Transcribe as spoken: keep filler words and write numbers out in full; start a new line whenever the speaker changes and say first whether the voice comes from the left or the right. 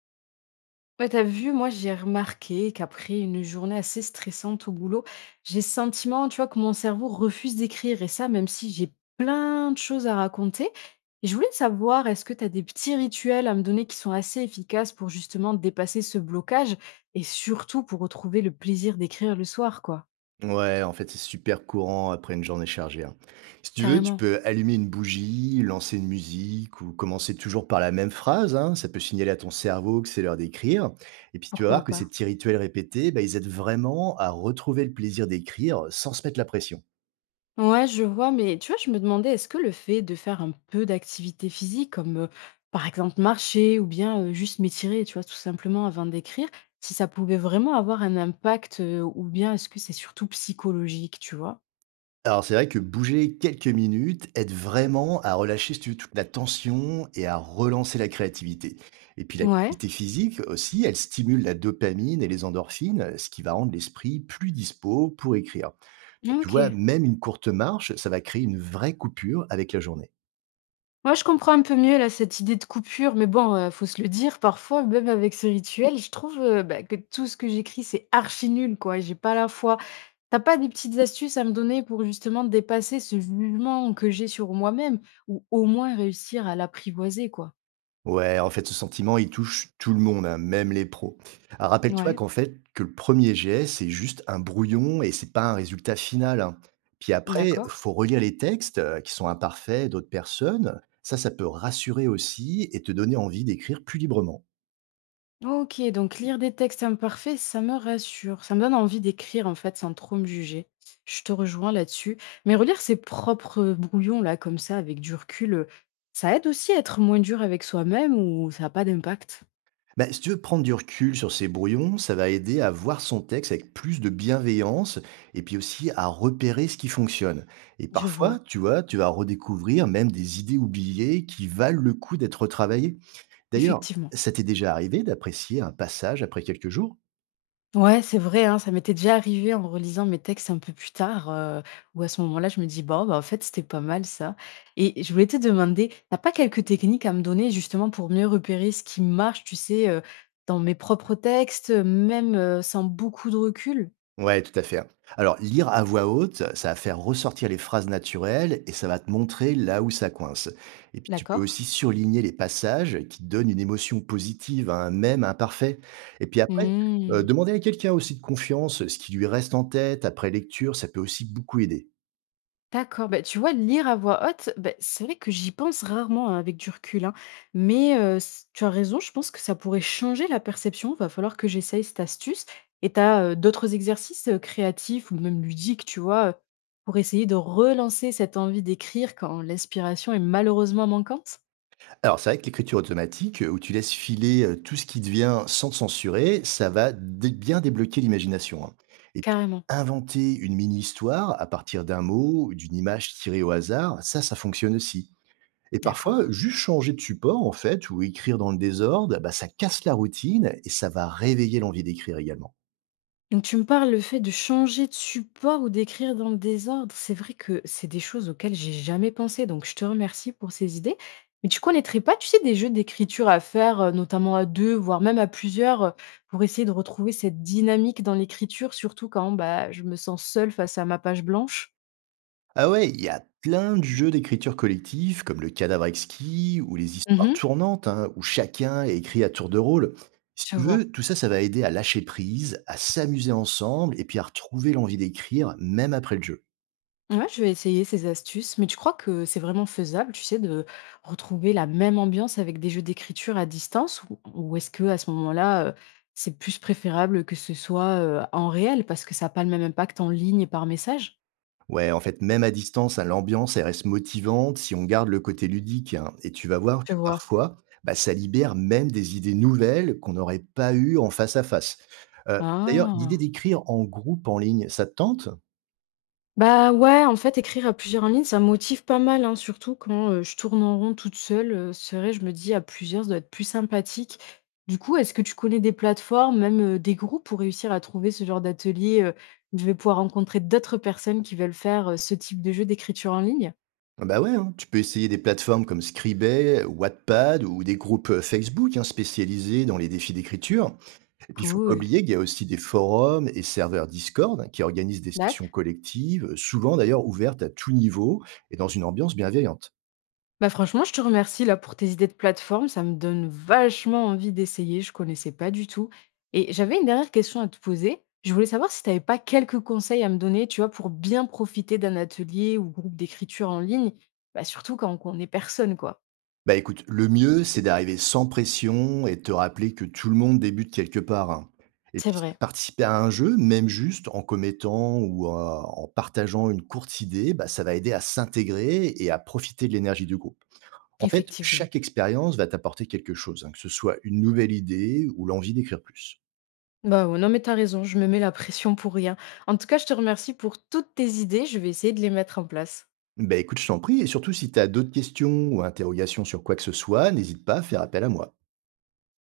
left: Ouais, t'as vu, moi, j'ai remarqué qu'après une journée assez stressante au boulot, j'ai le sentiment, tu vois, que mon cerveau refuse d'écrire. Et ça, même si j'ai plein de choses à raconter. Et je voulais savoir, est-ce que t'as des petits rituels à me donner qui sont assez efficaces pour justement dépasser ce blocage et surtout pour retrouver le plaisir d'écrire le soir, quoi.
right: Ouais, en fait, c'est super courant après une journée chargée, hein. Si tu veux, tu
left: Carrément.
right: peux allumer une bougie, lancer une musique ou commencer toujours par la même phrase, hein. Ça peut signaler à ton cerveau que c'est l'heure d'écrire. Et puis tu vas
left: Pourquoi
right: voir que ces
left: pas?
right: petits rituels répétés, bah, ils aident vraiment à retrouver le plaisir d'écrire sans se mettre la pression.
left: Ouais, je vois, mais tu vois, je me demandais, est-ce que le fait de faire un peu d'activité physique, comme euh, par exemple marcher ou bien euh, juste m'étirer, tu vois, tout simplement avant d'écrire, si ça pouvait vraiment avoir un impact euh, ou bien est-ce que c'est surtout psychologique, tu vois?
right: Alors c'est vrai que bouger quelques minutes aide vraiment à relâcher, si tu veux, toute la tension et à relancer la créativité. Et puis
left: Ouais,
right: l'activité physique aussi, elle stimule la dopamine et les endorphines, ce qui va rendre l'esprit plus dispo pour écrire. Donc tu vois,
left: ok.
right: même une courte marche, ça va créer une vraie coupure avec la journée.
left: Moi, je comprends un peu mieux là cette idée de coupure, mais bon, euh, faut se le dire, parfois, même avec ce rituel, je trouve euh, bah, que tout ce que j'écris, c'est archi nul, quoi. J'ai pas la foi. T'as pas des petites astuces à me donner pour justement dépasser ce jugement que j'ai sur moi-même ou au moins réussir à l'apprivoiser, quoi?
right: Ouais, en fait, ce sentiment, il touche tout le monde, hein, même les pros. Ah, rappelle-toi
left: Ouais,
right: qu'en fait, que le premier jet, c'est juste un brouillon et c'est pas un résultat final, hein. Puis après,
left: d'accord.
right: faut relire les textes euh, qui sont imparfaits d'autres personnes. Ça, ça peut rassurer aussi et te donner envie d'écrire plus librement.
left: OK, donc lire des textes imparfaits, ça me rassure. Ça me donne envie d'écrire en fait sans trop me juger. Je te rejoins là-dessus. Mais relire ses propres brouillons là comme ça avec du recul, heu, ça aide aussi à être moins dur avec soi-même ou ça a pas d'impact?
right: Bah, si tu veux prendre du recul sur ces brouillons, ça va aider à voir son texte avec plus de bienveillance et puis aussi à repérer ce qui fonctionne. Et
left: Je vois,
right: parfois, tu vois, tu vas redécouvrir même des idées oubliées qui valent le coup d'être retravaillées. D'ailleurs,
left: effectivement.
right: ça t'est déjà arrivé d'apprécier un passage après quelques jours?
left: Ouais, c'est vrai, hein, ça m'était déjà arrivé en relisant mes textes un peu plus tard, euh, où à ce moment-là, je me dis, bon, bah, en fait, c'était pas mal ça. Et je voulais te demander, t'as pas quelques techniques à me donner justement pour mieux repérer ce qui marche, tu sais, euh, dans mes propres textes, même euh, sans beaucoup de recul,
right: Ouais, tout à fait, hein. Alors, lire à voix haute, ça va faire ressortir les phrases naturelles et ça va te montrer là où ça coince. Et puis, tu peux
left: d'accord?
right: aussi surligner les passages qui donnent une émotion positive à un mème imparfait. Et puis après, euh, demander à quelqu'un aussi de confiance ce qui lui reste en tête après lecture, ça peut aussi beaucoup aider.
left: D'accord, bah, tu vois, lire à voix haute, bah, c'est vrai que j'y pense rarement hein, avec du recul, hein. Mais euh, s- tu as raison, je pense que ça pourrait changer la perception, va falloir que j'essaye cette astuce. Et tu as d'autres exercices euh, créatifs ou même ludiques, tu vois, euh, pour essayer de relancer cette envie d'écrire quand l'inspiration est malheureusement manquante.
right: Alors, c'est vrai que l'écriture automatique, euh, où tu laisses filer euh, tout ce qui devient sans censurer, ça va dé- bien débloquer l'imagination, hein. Et puis,
left: Carrément,
right: inventer une mini-histoire à partir d'un mot, ou d'une image tirée au hasard, ça, ça fonctionne aussi. Et parfois,
left: d'accord.
right: juste changer de support, en fait, ou écrire dans le désordre, bah, ça casse la routine et ça va réveiller l'envie d'écrire également.
left: Donc tu me parles le fait de changer de support ou d'écrire dans le désordre. C'est vrai que c'est des choses auxquelles j'ai jamais pensé, donc je te remercie pour ces idées. Mais tu connaîtrais pas, tu sais, des jeux d'écriture à faire, euh, notamment à deux, voire même à plusieurs, euh, pour essayer de retrouver cette dynamique dans l'écriture, surtout quand bah, je me sens seule face à ma page blanche.
right: Ah ouais, il y a plein de jeux d'écriture collective, comme le cadavre exquis ou les histoires
left: Mhm,
right: tournantes, hein, où chacun écrit à tour de rôle. Si
left: je
right: tu
left: vois.
right: veux, tout ça, ça va aider à lâcher prise, à s'amuser ensemble et puis à retrouver l'envie d'écrire, même après le jeu.
left: Ouais, je vais essayer ces astuces, mais tu crois que c'est vraiment faisable, tu sais, de retrouver la même ambiance avec des jeux d'écriture à distance ou, ou est-ce que à ce moment-là, euh, c'est plus préférable que ce soit euh, en réel parce que ça n'a pas le même impact en ligne et par message?
right: Ouais, en fait, même à distance, hein, l'ambiance, elle reste motivante si on garde le côté ludique, hein. Et tu vas voir
left: Tu
right: que
left: vois?
right: parfois, bah, ça libère même des idées nouvelles qu'on n'aurait pas eues en face à face. Euh, D'ailleurs, l'idée
left: Ah.
right: d'écrire en groupe en ligne, ça te tente?
left: Bah, ouais, en fait, écrire à plusieurs en ligne, ça me motive pas mal, hein, surtout quand, heu, je tourne en rond toute seule, heu, c'est vrai, je me dis: «À plusieurs, ça doit être plus sympathique». Du coup, est-ce que tu connais des plateformes, même, heu, des groupes pour réussir à trouver ce genre d'atelier, heu, où je vais pouvoir rencontrer d'autres personnes qui veulent faire, heu, ce type de jeu d'écriture en ligne?
right: Ah, bah ouais, hein, tu peux essayer des plateformes comme Scribay, Wattpad ou des groupes euh, Facebook, hein, spécialisés dans les défis d'écriture. Et puis il faut pas
left: Cool.
right: oublier qu'il y a aussi des forums et serveurs Discord, hein, qui organisent des sessions
left: D'acc
right: collectives, euh, souvent d'ailleurs ouvertes à tout niveau et dans une ambiance bienveillante.
left: Bah franchement, je te remercie là pour tes idées de plateforme, ça me donne vachement envie d'essayer, je connaissais pas du tout. Et j'avais une dernière question à te poser. Je voulais savoir si tu n'avais pas quelques conseils à me donner, tu vois, pour bien profiter d'un atelier ou groupe d'écriture en ligne, bah surtout quand on connaît personne, quoi.
right: Bah écoute, le mieux c'est d'arriver sans pression et de te rappeler que tout le monde débute quelque part, hein. Et
left: C'est
right: puis si
left: vrai,
right: participer à un jeu, même juste en commettant ou euh, en partageant une courte idée, bah, ça va aider à s'intégrer et à profiter de l'énergie du groupe. En fait,
left: effectivement.
right: chaque expérience va t'apporter quelque chose, hein, que ce soit une nouvelle idée ou l'envie d'écrire plus.
left: Bah ouais, non mais t'as raison, je me mets la pression pour rien. En tout cas, je te remercie pour toutes tes idées, je vais essayer de les mettre en place.
right: Ben écoute, je t'en prie, et surtout si tu as d'autres questions ou interrogations sur quoi que ce soit, n'hésite pas à faire appel à moi.